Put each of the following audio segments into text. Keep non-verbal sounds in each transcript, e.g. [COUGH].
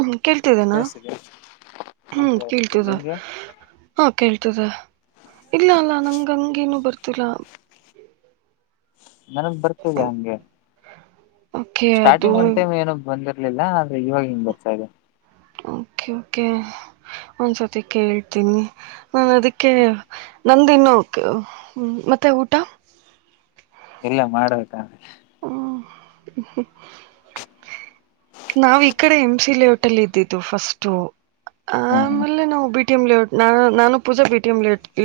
ಹ ಕೇಳ್ತಿದ್ದೇನಾ ಕೇಳಿಸ್ತಿದ್ಯಾ ಹಾ ಹ ಕೇಳಿಸ್ತಿದೆ ಕೇಳ್ತದೆ ನಿಮ್ಗೆ ಹಾ ಕೇಳ್ತದೆ ಇಲ್ಲ ಅಲ್ಲಾ ನಂಗಂಗೇನು ಬರ್ತಿಲ್ಲ ನನಗ್ ಬರ್ತಿದೆ ಹಂಗೆ ಓಕೆ ಅದು ಸ್ಟಾರ್ಟಿಂಗ್ ಒಂಡ್ತಿಮ್ ಏನ ಬಂದಿರ್ ಇರ್ಲಿಲ್ಲ ಆದ್ರೆ ಇವಾಗ ಹಿಂಗ ಬರ್ತಾ ಇದೆ ಓಕೆ ಕೆ ಒಂದ್ಸತಿ ಕೇಳ್ತೀನಿ ನಾನು ಅದಕ್ಕೆ ನಂದ್ ಇನ್ನು ಓಕೆ ಮತ್ ಊಟ ಇಲ್ಲ ಮಾಡ್ಬೇಕ್ ಅಮೇಲೆ ಹು ನಾವ್ ಈ ಕಡೆ ಎಮ್ ಸಿ ಲೇಔಟ್ ಅಲ್ಲಿ ಇದ್ದಿದ್ದು ಫಸ್ಟು ಹ್ಮ್ ಹ್ಮ್ ಆಮೇಲೆ ನಾವು ಬಿಟ್ ಟಿಔಟ್ ನ ನಾನು ಪೂಜಾ ಬಿಟಿ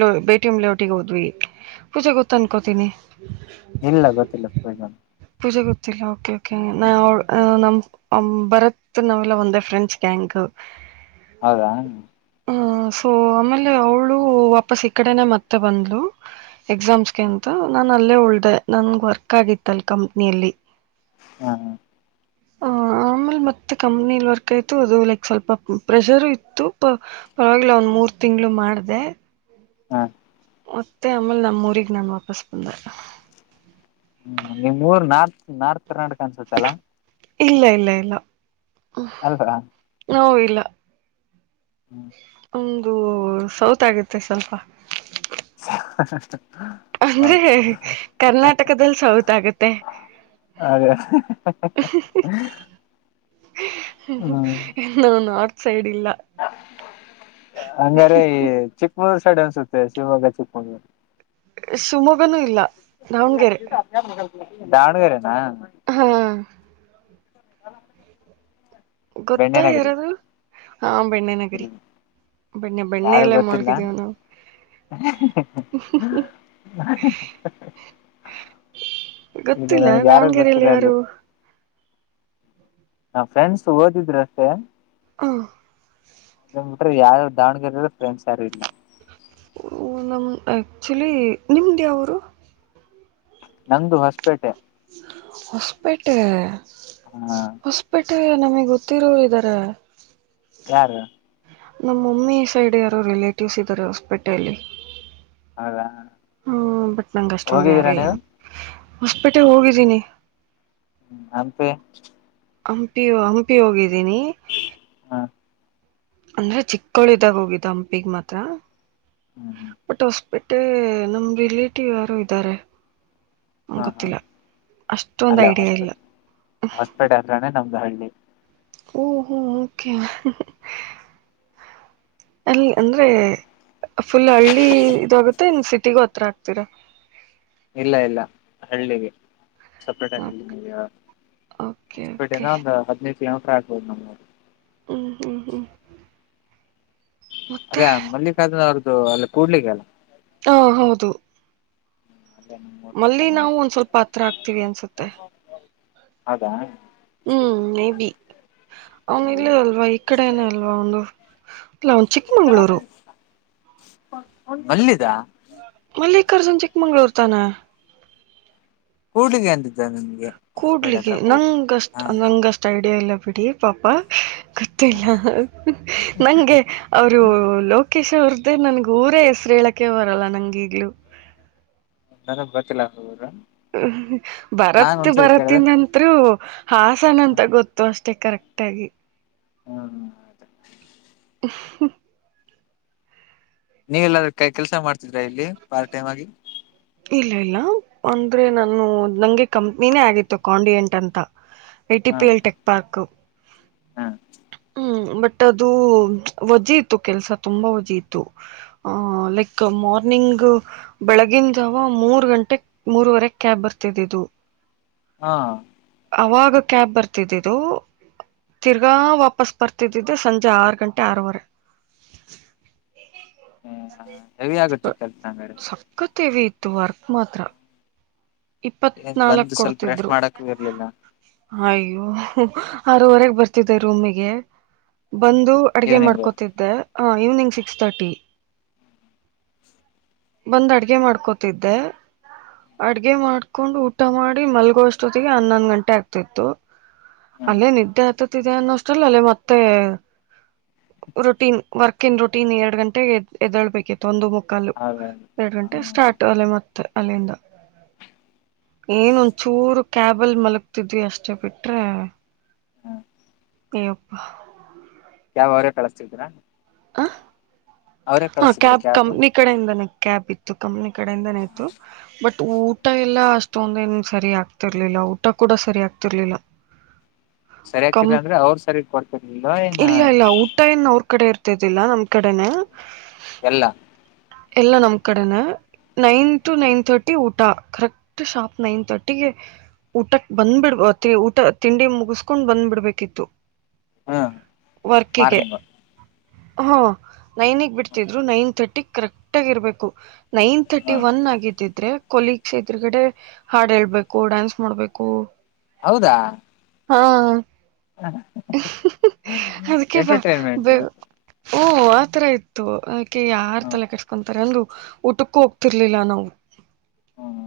ಎಔ ಬಟಿ ಎಮ್ ಲೇಔಟಿಗೆ ಹೋದ್ವಿ ಪೂಜೆ ಗೊತ್ತ ಅನ್ಕೋತೀನಿ ಇಲ್ಲ ಗೊತ್ತಿಲ್ಲ ಪೂಜೆ ಗತ್ತಲ್ಲ ಓಕೆ ಕೆ ಹ್ಮ್ ನ ಬರತ್ ನಾವೆಲ್ಲ ಒಂದೇ ಫ್ರೆಂಚ್ ಗ್ಯಾಂಗ್ ಹೌದಾ ಹ್ಮ ಸೊ ಆಮೇಲೆ ಅವ್ಳು ವಾಪಸ್ ಈ ಕಡೆನೆ ಮತ್ತೆ ಬಂದ್ಲು ಎಕ್ಸಾಮ್ಸ್ಗೆಂತು ನಾನ ಅಲ್ಲೇ ಉಳ್ದ ನನ್ಗೆ ವರ್ಕ್ ಆಗಿತ್ತ ಅಲ್ ಕಂಪ್ನಿಯಲ್ಲಿ ಹಾ ಹ ನಲ್ ಮ ಕಂಪ್ನಿ ವರ್ಕ್ ಆಯತು ಅದು ಲೈಕ್ ಸ್ವಲ್ಪ ಪ್ರೆಷರ್ ಇತ್ತು ಪರವಾಗಿಲ್ಲ ಒಂದ ಮೂರು ಷ್ಟ ತಿಂಗಳು ಮಾಡ್ದ ಹಾ ಮತ್ತೆ ಆಮೇಲೆ ನಮ್ಮ ಊಗ್ ನಾನ್ ವಾಪಸ್ ಬಂದೆ ಹ್ಮ್ ನಿಮ್ ಊರ್ ನಾರ್ತ್ ನಾರ್ತ್ ಕರ್ನಾಟಕ ಅನ್ಸತ್ತ ಅಲ್ಲ ಇಲ್ಲ ಇಲ್ಲ ಇಲ್ಲ ಅಲ್ವಾ ಹ ಇಲ್ಲ ಹ್ಮ್ ಅದು ಸೌತ್ ಆಗುತ್ತೆ ಸ್ವಲ್ಪ [UNINTELLIGIBLE] ಅಂದ್ರೆ ಕರ್ನಾಟಕದಲ್ಲಿ ಸೌತ್ ಆಗತ್ತೆ ಅದೇ ಹ್ಮ್ ಎನ್ನ ನ ಹಂಗಾರೆ ಚಿಕ್ಕಮೂರು ಡೆ ಅನ್ಸುತ್ತೆ ಶಿವಾಗ ಚಿಕ್ಕಕೊಂಡ ಶಿವಮೊಗ್ಗನೂ ಇಲ್ಲ ದಾವಣ್ಗೆರೆ ದಾವಣಗೆರೆನಾ [UNINTELLIGIBLE] ಬೆಣ್ಣೆ ಗೊತ್ತಾ ನಗರಿ ಯಾರಾದೂ ಹಾ ಬೆಣ್ಣೆ ನಗರಿ ಇಲ್ಲಿ ಬೆಣ್ಣೆ ಬೆಣ್ಣೆ ಯಾರು ಎಲ್ಲ ಗೊತ್ತಿಲ್ಲ ಮೊಳ್ಗಿದ್ದೇವ ನಾವು [UNINTELLIGIBLE] ಇಲ್ಲ ಗೊತ್ತಿಲ್ಲ ನನ್ಗೆ ಯಾರಾಗು ದಾವಣಗೆರೆಯಲ್ಲಿ ಗೊತ್ತಿಲ್ಲ ಅಲ್ಲಿ ಯಾರು ಹಾ ಫ್ರೆನ್ಸ್ ಓದಿದ್ರು ಅಷ್ಟೇ ಹಂ ಅಟ್ರೆ ಯಾರು ದಾವಣಗೆರೆ್ರ ಫ್ರೆಂಡ್ಸ್ ಯಾರು ಇಲ್ಲ ನಮ್ಮ ಆ್ಯಕ್ಚುಲಿ ನಿಮ್ದ ಯಾವರು ನಂದು ಹೊಸಪೇಟೆ ಹೊಸಪೇಟೆ ಹ ಹೊಸ್ಪೇಟೆ ನಮಗ್ ಗೊತ್ತಿರೋರು ಇದಾರೆ ಯಾರ ನಮ್ಮಮ್ಮಿ ಸೈಡ್ ಯಾರೋ ರಿಲೇಟಿವ್ಸ್ ಇದ್ದಾರೆ ಹಾಸ್ಪಿಟಲ್ ಹೌದಾ ಹ್ಮ್ ಬಟ್ ನಂಗ ಅಷ್ಟೊಂದು ಹೋಗಿದ್ದೀರಾ ಯಾರು ನೀವು ಏನ್ ಹೊಸಪೇಟೆ ಹೋಗಿದ್ದೀನಿ ಅಂತ ಹಂಪಿ ಹಂಪಿ ಹೋಗಿದ್ದೀನಿ ಹ ಅಂದ್ರೆ ಚಿಕ್ಕಳಿದಾಗ ಹೋಗಿದ್ದ ಹಂಪಿಗೆ ಮಾತ್ರ ಹ್ಮ್ ಹ್ಮ್ ಬಟ್ ಅಷ್ಟ ಬಟ್ಟೆ ನಮ ರಿಲೇಟಿವ್ ಯಾರು ಇದ್ದಾರೆ ಹಾ ಹಾ ಗೊತ್ತಿಲ್ಲ ಅಷ್ಟೊಂದು ಅಲ್ಲೇ ಐಡಿಯಾ ಹಾಸ್ಪಿ ಇಲ್ಲ ಹಾಸ್ಪಿಟ್ ಹತ್ರೇ ನಮ್ದು ಹಳ್ಳಿ [INAUDIBLE] ಓ ಹೋ ಓಕೆ ಅಲ್ಲಿ ಅಂದ್ರೆ ಫುಲ್ ಹಳ್ಳಿ ಇದಾಗುತ್ತೆ ಇನ್ ಸಿಟಿಗ ಹತ್ರ ಆಗ್ತೀರ ಇಲ್ಲ ಇಲ್ಲ ಹಳ್ಳಿಗೆ ಸಪ್ರೇಟ್ ಓಕೆ ಓಕೆ ಓಕೆ [UNINTELLIGIBLE] ಒಂದ್ ಹದ್ನೈದು ಕಿಲೋಮೀಟರ್ ಆಗ್ಬೋದು ನಮ್ದು ಹ್ಮ್ ಹ್ಮ್ ಹ್ಮ್ ಅರಿ ಮಲ್ಲಿಕಾರ್ಜುನ ಅವ್ರದ್ದು ಅಲ್ಲ ಕೂಡ್ಲಿಗೆ ಹಾ ಹೌದು ಅಲ್ಲೇ ನಿಮ್ಮೂರ್ ಮಲ್ಲಿ ಪಕ್ಕನೇ ನಾವು ಒಂದ್ ಸ್ವಲ್ಪ ಹತ್ರ ಹಕ್ತೀವಿ ಅನ್ಸುತ್ತೆ ಹೌದಾ ಹ್ಮ್ ಮೇಬಿ ಅವನು ಇಲ್ಲೇ ಅಲ್ವಾ ಈ ಕಡೆನೆ ಅಲ್ವಾ ಅವ್ನ್ದು ಇಲ್ಲ ಅವನ್ ಚಿಕ್ಕಮಂಗ್ಗಳೂರು ಅಲ್ಲಿದ ಮಲ್ಲಿಕರ್ಜುನ್ ಚಿಕ್ಕಮಂಗ್ಳೂರ್ ತಾನೆ ಕೂಡ್ಲಿಗೆ ಅಂತಿದ್ದ ನಮಗೆ ಕೂಡ್ಲಿಗೆ ನಂಗಷ್ಟ ನಂಗಷ್ಟ್ ಐಡಿಯಾ ಇಲ್ಲ ಬಿಡಿ ಪಾಪ ಗೊತ್ತಿಲ್ಲ ನಂಗೆ ಅವರು ಲೋಕೇಶ್ ಅವ್ರ ಮತ್ತೆ ನನ್ಗ ಊರ ಹೆಸರು ಹೇಳಕೆ ಬರಲ್ಲ ನಂಗೀಗ್ಲುೂ ನನಗೆ ಬತಿಲ ಬರತ್ ಕೇಳ್ದೆ ಬರತ್ತಿನಂತೂ ಹಾಸನ ಅಂತ ಗೊತ್ತು ಅಷ್ಟೇ ಕರೆಕ್ಟ್ ಆಗಿ ಹ್ಮ [UNINTELLIGIBLE] ನೀವೆಲ್ಲಾದ್ರೂ ಕೈ ಕೆಲ್ಸ ಮಾಡ್ತಿದ್ರಾ ಇಲ್ಲಿ ಪಾರ್ಟ್ ಟೈಮ್ ಆಗಿ ಇಲ್ಲ ಇಲ್ಲ ಅಂದ್ರೆ ನಾನು ನಂಗೆ ಕಂಪ್ನಿನೇ ಆಗಿತ್ತು ಕಾಂಡಿಯೆಂಟ್ ಅಂತ ಐಟಿ ಪಿಎಲ್ ಟೆಕ್ ಪಾರ್ಕು ಹಾ ಹ್ಮ ಬಟ್ ಅದು ವಜೆ ಇತ್ತು ಕೆಲಸ ತುಂಬಾ ವಜೆ ಇತ್ತು ಲೈಕ್ ಮಾರ್ನಿಂಗ್ ಬೆಳಗಿಂದ ಜಾವ ಮೂರು ಗಂಟೆ ಮೂರವರೆ ಕ್ಯಾಬ್ ಬರ್ತಿದಿದ್ದು ಹಾ ಅವಾಗ ಕ್ಯಾಬ್ ಬರ್ತಿದ್ದಿದ್ದು ತಿರ್ಗಾ ವಾಪಸ್ ಬರ್ತಿದಿದ್ದು ಸಂಜೆ ಆರು ಗಂಟೆ ಆರು ವರೆ ಹೆವಿ ಆಗುತ್ತೆ ಕೆಲ್ಸ ಸಕ್ಕತ್ ಹೆವಿ ಇತ್ತು ವರ್ಕ್ ಮಾತ್ರ ಇಪ್ಪತ್ ಏನ್ ನಾಲ್ಕ್ ಬಂದು ಸ್ವಲ್ಪ ರೆಸ್ಟ್ ಕೊಡ್ತಿದ್ರು ಮಾಡಕ್ಕೂ ಇರ್ಲಿಲ್ಲ ಅಯ್ಯೋ ಆರುವರೆಗೆ ಬರ್ತಿದ್ದೆ ರೂಮಿಗೆ ಬಂದು ಅಡುಗೆ ಈವ್ನಿಂಗು ಮಾಡ್ಕೊತಿದ್ದೆ ಹಾಂ ಈವ್ನಿಂಗ್ ಸಿಕ್ಸ್ ಥರ್ಟಿ ಬಂದ್ ಅಡ್ಗೆ ಮಾಡ್ಕೋತಿದ್ದೆ ಅಡ್ಗೆ ಗೆ ಮಾಡ್ಕೊಂಡು ಊಟ ಮಾಡಿ ಮಲ್ಗೋಷ್ಟೊತ್ತಿಗೆ ಹನ್ನೊಂದು ಗಂಟೆ ಆಗ್ತಿತ್ತು ಅಲ್ಲೇ ನಿದ್ದೆ ಅತ್ತಿದೆ ಅನ್ನೋ ಅಷ್ಟರಲ್ಲಿ ಅಲ್ಲೇ ಮತ್ತೆ ರೊಟೀನ್ ವರ್ಕ್ ಇನ್ ರೊಟೀನ್ ಎರಡ್ ಗಂಟೆಗೆ ಎದಳ್ಬೇಕಿತ್ತು ಒಂದು ಮು ಕಾಲ್ ಹೌದೌದು ಎರಡ್ ಗಂಟೆ ಸ್ಟಾರ್ಟ್ ಅಲ್ಲೆ ಮತ್ತೆ ಅಲ್ಲಿಂದ ಏನೊಂದ ಚೂರು ಕ್ಯಾಬಲ್ ಮಲಗ್ತಿದ್ವಿ ಅಷ್ಟೇ ಬಿಟ್ರೆ ಅಯ್ಯಪ್ಪ [UNINTELLIGIBLE] ಕಳಿಸ್ತಿದ್ರ ಹ ಅವರೇ ಹ ಕಳಿಸ್ತಿದ್ರ ಕ್ಯಾಬ್ ಕಂಪ್ನಿ ಕಡೆಯಿಂದನೆ ಕ್ಯಾಬ್ ಇತ್ತು ಕಂಪ್ನಿ ಕಡೆಯಿಂದನೆ ಇತು ಬಟ್ ಊಟ ಎಲ್ಲ ಅಷ್ಟೊಂದ ಏನ್ ಸರಿ ಆಗ್ತಿರ್ಲಿಲ್ಲ ಊಟ ಕೂಡ ಸರಿ ಆಗ್ತಿರ್ಲಿಲ್ಲ ಸರಿ ಆಗ್ತಿಲ್ಲ ಕಂ ಅಂದ್ರೆ ಅವ್ರ ಸರಿಯಾಗ ಕೊಡ್ತಿರ್ಲಿಲ್ಲ ಏನ ಇಲ್ಲ ಇಲ್ಲ ಊಟ ಏನ್ ಅವ್ರ ಕಡೆ ಇರ್ತಿದ್ದಿಲ್ಲ ನಮ್ ಕಡೆನೆ ಎಲ್ಲಾ ಎಲ್ಲ ನಮ್ ಕಡೆನೆ ನೈನ್ ಟು ನೈನ್ ತರ್ಟಿ ಊಟ ಕರೆಕ್ಟ್ ಶಾಪ್ ನೈನ್ ತರ್ಟಿಗೆ ಊಟಕ್ ಬಂದ್ಬಿಡ್ಬ ಊಟ ತಿಂಡಿ ಮುಗಸ್ಕೊಂಡ್ ಬಂದ್ಬಿಡ್ಬೇಕಿತ್ತು ಹ್ಮ್ ವರ್ಕಿಗೆ ಮಾರ್ನಿಂಗ್ ಹಾ ನೈನ್ಗ್ ಬಿಡ್ತಿದ್ರು ನೈನ್ ತರ್ಟಿ ಕರೆಕ್ಟ್ ಆಗ ಇರ್ಬೇಕು ನೈನ್ ತರ್ಟಿ ಒನ್ ಆಗಿದಿದ್ರೆ ಕೊಲೀಗ್ಸ್ ಇದರುಗಡೆ ಹಾಡು ಹೇಳ್ಬೇಕು ಡಾನ್ಸ್ ಮಾಡ್ಬೇಕು ಹೌದಾ ಹಾ ಅದಕ್ಕೆ ಎಂಟರ್ಟೈನ್ಮೆಂಟ್ ಬ ಓ ಆತರ ಇತ್ತು ಕೆ ಯಾರ್ ಹ್ಮ್ ತಲೆ ಕೆಟ್ಸ್ಕೊಂತಾರೆ ಅಂದ ಊಟಕ್ಕೂ ಹೋಗ್ತಿರ್ಲಿಲ್ಲ ನಾವು ಹ್ಮ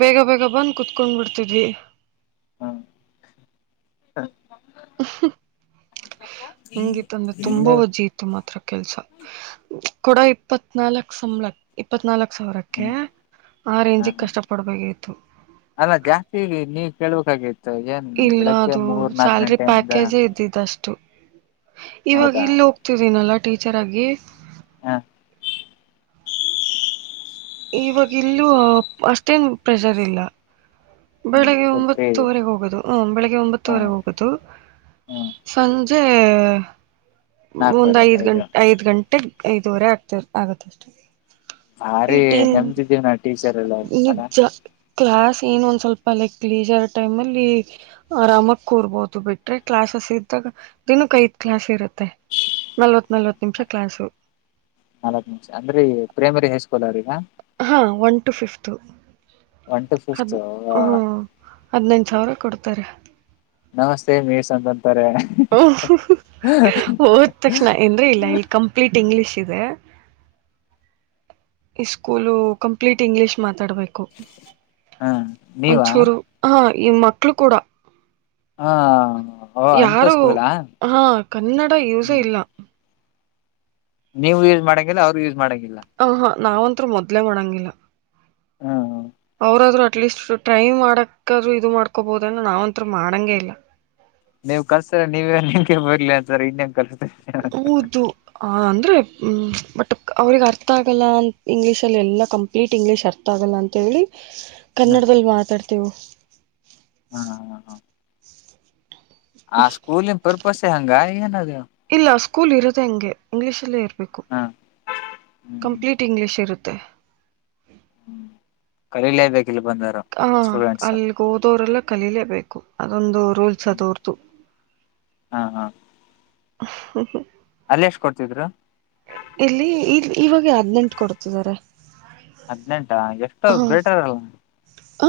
ಬೇಗ ಬೇಗ ಬಂದು್ ಕುೂತ್ಕೊಂಡ್ ಬಿಡ್ತಿದ್ವಿ ಹ್ಮ ಹ ಹಂಗಿತ್ತಂದ್ರೆ ತುಂಬಾ ಹ್ಮ್ ವಜ್ಜಿ ಇತ್ತು ಮಾತ್ರ ಕೆಲ್ಸ ಕೂಡ ಇಪ್ಪತ್ನಾಲ್ಕಕ್ ಸಂಬಳ ಇಪ್ಪತ್ನಾಲ್ಕು ಸಾವಿರಕ್ಕೆ ಹ್ಮ್ ಆ ರೇಂಜಿಗೆ ಹ್ಮ್ ಕಷ್ಟಪಡ್ಬೇಕಾಗಿತ್ತು ಅಲ್ಲ ಜಾಸ್ತಿ ಇದವಿ ನೀವ್ ಕೇಳ್ಬೇಕಾಗೇತಿ ಮ ಏನ್ ಇಲ್ಲ ಬೆಳಗ್ಗೆ ಅದು ಮೂರ್ ನಾಕ ಸ್ಯಾಲ್ರಿ ಗಂಟೆಯಿಂದ ಪ್ಯಾಕೇಜೇ ಇದ್ದಿದ್ದಷ್ಟು ಇವಾಗ ಹೌದಾ ಇಲ್ಲಿ ಹೋಗ್ತಿದ್ದನಲ್ಲ ಟೀಚರ್ ಆಗಿ ಹಾಂ ಇವಾಗ ಇಲ್ಲೂ ಅಷ್ಟೇನ್ ಪ್ರೆಷರ್ ಇಲ್ಲ ಹ್ಮ್ ಬೆಳಿಗ್ಗೆ ಫುಲ್ ಫ್ರೀ ಇದೆಯಾ ಒಂಬತ್ತುವರೆ ಹೋಗದು ಹ ಬೆಳಿಗ್ಗೆ ಹ ಒಂಬತ್ತುವರೆ ಹೋಗದು ಹ್ಮ್ ಸಂಜೆ ಒಂದು ಐದು ಗಂಟೆ ಐದು ಗಂಟೆಗೆ ಐದುವರೆ ಆಗ್ತರ್ ಆಗತ್ತ ಅಷ್ಟೆ ಹ ಈ ರೀ ಟೀನ್ ನೆಮ್ದಿದ್ದೀವ್ ನಾ ಟೀಚರ್ ಎಲ್ಲ ಅಲ ನಿಜ ಕ್ಲಾಸ್ ಏನ್ ಸ್ವಲ್ಪ ಕಿಲ್ಸ್ರ ಟೈಮ್ ಅಲ್ಲಿ ಆರಾಮಕ್ ಕೂರ್ಬೋದು ಬಿಟ್ರೆ ಕ್ಲಾಸಸ್ ಇದ್ದಾಗ ದಿನಕ್ಕೆ ಐದ ಕ್ಲಾಸ್ ಇರುತ್ತೆ ನಲ್ವತ್ ನಲ್ವತ್ ನಿಮಿಷ ಕ್ಲಾಸು ನಾಲ್ಕ ನಿಮಿಷ ಅಂದ್ರೆ ಪ್ರೈಮರಿ ಹೆಸ್ ಹಾ one two fifth one two fifth ಹದ್ ಹ್ಮ ಹದನೈದು ಸಾವಿರ ಕೊಡ್ತಾರೆ ನಮಸ್ತೆ ಮೇಸ ಅಂತೇ ಓ ಹೋದ ತಕ್ಷಣ ಎಂದ್ರೆ ಇಲ್ಲ ಇಲ್ಲಿ ಕಂಪ್ಲೀಟ್ ಇಂಗ್ಲಿಷ್ ಇದೇ ಸ್ಕೂಲು ಕಂಪ್ಲೀಟ್ ಇಂಗ್ಲಿಷ್ ಮಾತಾಡ್ಬೇಕು ಹ ನೀವಾ ಒಂಚೂರು ಹಾ ಈ ಮಕ್ಳು ಕೂಡ ಹಾ ಯಾರು ಹಾ ಕನ್ನಡ ಯೂಸೇ ಹ್ಮ್ ಇಲ್ಲ ನೀವು ಯೂಸ್ ಮಾಡಂಗಿಲ್ಲ ಅವ್ರು ಯೂಸ್ ಮಾಡಂಗಿಲ್ಲ ಹ ಹಾ ನಾವಂತ ಮೊದ್ಲೆೇ ಮಾಡಂಗಿಲ್ಲ ಹ್ಮ್ ಅವ್ರಾದ್ರೂ ಅಟ್ಲೀಸ್ಟ್ ಟೈ ಮಾಡಕಾದ್ರರು ಇದು ಮಾಡ್ಕೊಬಹದಂದ್ರ ನಾವ್ಂಂತ ಮಾಡಂಗಗೆ ಇಲ್ಲ ನೀವ್ ಕಲ್ಸರ ನೀವೇ ನಿಗೆ ಬರ್ಲಿ ಅಂತರ ಇನ್ನೇನ್ ಕಲ್ಸ ಹೌದು ಅಂದರೆ ಬಟ್ ಅವ್ರಿಗೆ ಅರ್ಥ ಆಗಲ್ಲ ಅಂತ ಇಂಗ್ಲೀಷಲ್ಲಿ ಎಲ್ಲ ಕಂಪ್ಲೀಟ್ ಇಂಗ್ಲೀಷ್ ಅರ್ಥ ಆಗಲ್ಲ ಅಂತ ಹೇಳಿ ಹ್ಮ್ ಕನ್ನಡದಲ್ಲಿ ಮಾತಾಡ್ತೇವು ಹಾ ಹಾ ಹಾ ಆ ಸ್ಕೂಲಿನ ಪರ್ಪಸ್ ಹಂಗ ಏನ ಅದು ಇಲ್ಲ ಸ್ಕೂಲ್ ಇರದೆೆ ಹಂಗೆ ಇಂಗ್ಲೀಷ್ ಅಲ್ಲೇ ಇರಬೇಕು ಹ್ಮ್ ಹ್ಮ್ ಕಂಪ್ಲೀಟ್ ಇಂಗ್ಲಿಷ್ ಇರುತ್ತೆ ತ್ತ ಕರಿಲೇಬೇಕ ಹ ಅಲ್ಲಿಗೆ ಹೋದೋರೆಲ್ಲ ಕಲೀಲೇಬೇಕು. ಅದೊಂದು, ರೂಲ್ಸ ಅದ್ರದು. ಹಾ ಹಾ [INAUDIBLE] ಅಲ್ಲಿ ಎಷ್ಟ ಕೊಡ್ತಿದ್ರ. ಇಲ್ಲಿ ಇವಾಗ ಹದ್ನೆೆಂಟು ಕೊಡ್ತಿದ್ದಾರೆ. ಹದ್ನೆಂಟ ಎಷ್ಟು ಬೇಟಾರಲ್ಲ, ಆ,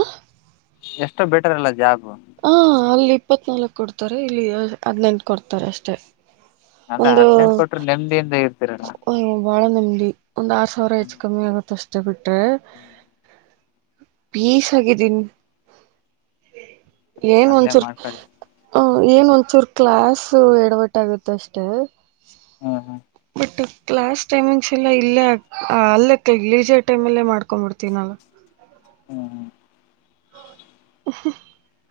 ಎಷ್ಟೋ ಬೇಟರ್ ಅಲ್ಲ ಜಾಬ್, ಹಾ ಅಲ್ಲಿ ಇಪ್ಪತ್ನಾಲ್ಕು ಕೊಡ್ತಾರೆ, ಇಲ್ಲಿ ಹದ್ನೆಂಟು ಕೊಡ್ತಾರೆ, ಅಷ್ಟೆ, ಅಲ್ಲ ಒಂದು ಹದ್ನೆಂಟು ಕೊಟ್ರೆ ನೆಮ್ಮದಿಯಿಂದ ಇರ್ತಿರಲ್ಲ ಬಾಳ ನಮ ಒಂದ್ ಆರು ಸಾವಿರ ಹ್ಮ್ ಹೆಚ್ಚು ಕಮ್ಮಿ ಆಗುತ್ತ ಅಷ್ಟೇ, ಬಿಟ್ರೆ, ಹ್ಮ್ ಪೀಸ್ ಹಾಗಿದೀನಿ. ಏನ್ ಅಲ್ಲೇ ಒಂದಚೂರ್ ಮಾಡ್ಕೊಳ್ಳಿ ಹ. ಏನ್ ಒಂಚೂರು ಕ್ಲಾಸ್ ಎಡವಟ್ಟ ಆಗತ್ತ ಅಷ್ಟೇ, ಹ್ಮ್ ಹ್ಮ್. ಕ್ಲಾಸ್ ಟೈಮಿಂಗ್ಸ್ ಎಲ್ಲ ಇಲ್ಲೇ ಅಲ್ಲೇ [UNINTELLIGIBLE] ಟೈಮ್ ಅಲ್ಲೇ ಮಾಡ್ಕೊಂಡ್ ಬಿಡ್ತೀನಲ್ಲ. ಹ್ಮ, ಹ್ಮ್ [INAUDIBLE]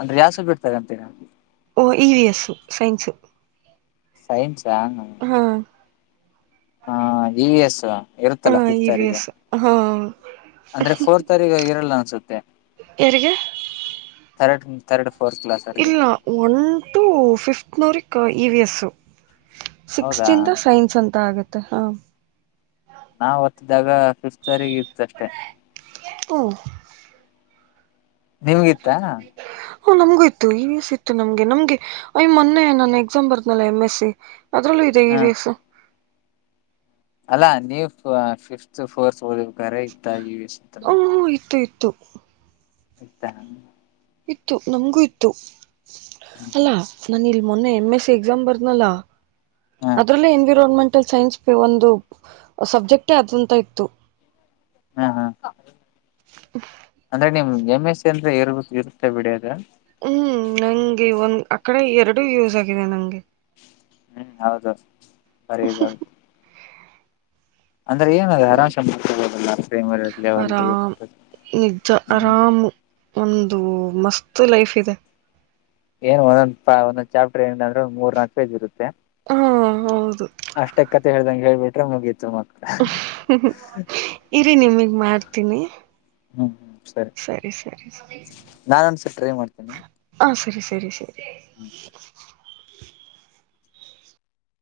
ಅಂದ್ರೆ ಯಾ ಸಬ್ಜೆಕ್ಟ್ ತಗತಿರಾ, ಓ E V S science science ಹ, ಹಾ ಹಾ ಇ ವಿ ಎಸ್ ಹಾ ಇರುತ್ತಲ್ಲ ಇ ಫಿಫ್ತ್ ವಿ ಅವ್ರಿಗೆ, ಎಸ್ ಹಾ ಅಂದ್ರೆ ಫೋರ್ತ್ವತರಿಗೆ ಇರಲ್ಲ ಅನ್ಸುತ್ತೆ. ಯಾರಿಗೆ ಥರ್ಡ್ ಥರ್ಡ್ ಫೋರ್ತ್ ಕ್ಲಾಸ್ ಅವರಿಗೆ ಇಲ್ಲ ಒನ್ ಟು ಫಿಫ್ತ್ ನೂರಿಕ್ ಇ ವಿ ಎಸ್, ಸಿಕ್ಸ್ತ್ ಹೌದಾ ಇಂದ ಸೈನ್ಸ್ ಅಂತ ಆಗತ್ತೆ ಹಾ, ನಾವ ಹೊತ್ತಿದಾಗ ಫಿಫ್ತ್ರಿಗೆ ಇತ್ತು ಅಷ್ಟೆ ಹ್ಮ್. ನಿಮಿಗಿತ್ತಾ, ಹ್ಮ್ ನಮ್ಗೂ ಇತ್ತು, ಇ ವಿ ಎಸ್ ಇತ್ತು, ನಮ್ಗೆ ನಮ್ಗೆ ಅಯ್ ಮೊನ್ನೆ ನಾನ್ ಎಕ್ಸಾಮ್ ಬರ್ದ್ನಲ ಎಮ್ ಎಸ್ ಸಿ, ಅದ್ರಲ್ಲೂ ಇದೆ ಈ ಹ ವಿ ಯಸ್, ಅಲ್ಲಾ ನೀವು ಫಿಫ್ತ್ ಫೋರ್ತ್ ಓದ್ಬೇಕಾರೆ ಇತ್ತಾ ಇವಿ ಓ ಇತ್ತು, ಇತ್ತು ಇತ್ತ, ಇತ್ತು ನಮ್ಗೂ ಇತ್ತು, ಅಲ್ಲಾ ನಾನ ಇಲ್ ಮೊನ್ನೆ ಎಮ್ ಎಸ್ ಸಿ ಎಕ್ಸಾಮ್ ಹ ಬರ್ದನ್ನಲ್ ಎನ್ವಿರೋಲ್ಮೆಂಟ್ ಟಲ್ ಸೈನ್ಸ್ ಒಂದು ಸಬ್ಜೆಕ್ಟೇ ಆದಂತ ಇತ್ತು. ಹಾ ಹಾ ಅಂದ್ರೆ ನಿಮ್ ಎಮ್ ಎಸ್ ಸಿ ಅಂದ್ರೆ ಇರ ಇರುತ್ತೆ ಬಿಡಿ ಅದು. ಹ್ಮ್ ನಂಗೆ ಒಂದ ಆಕಡೆ ಎರಡು ಯೂಸ್ ಆಗಿದೆ ನಂಗೆ, ಹ್ಮ್ ಹೌದು ಸರಿ [UNINTELLIGIBLE] ಅಂದ್ರೆ ಏನ ಅ ಆರಾಮ್ ಸೇ ಪ್ರೇಮ ಲೆಲ್ ಆರಾಮ್ [UNINTELLIGIBLE] ನಿಜ ಆರಾಮ್ ಒಂದು ಮಸ್ತ್ ಲೈಫ್ ಇದೆ. ಏನ್ ಒಂದ್ ಒಂದೊಂದ್ ಚಾಪ್ಟರ್ ಏನ ಅಂದ್ರೆ ಮೂರ್ ನಾಕ ಪೇಜ ಇರುತ್ತೆ, ಹಾ ಹೌದು ಅಷ್ಟೇ ಕತೆ ಹೇಳ್ದಂಗೆ ಹೇಳ್ಬಿಟ್ರೆ ಮುಗೀತು ಮ ಇರಿ ನಿಮಗ್ ಮಾಡ್ತೀನಿ. ಹ್ಮ್ ಹ್ಮ್ ಸರಿ, ಸರಿ, ನಾನೊಂದ್ಸರಿ ಟ್ರೈ ಮಾಡ್ತೀನಿ ಹ ಸರಿ, ಸರಿ, ಸರಿ ಹ್ಮ [INAUDIBLE]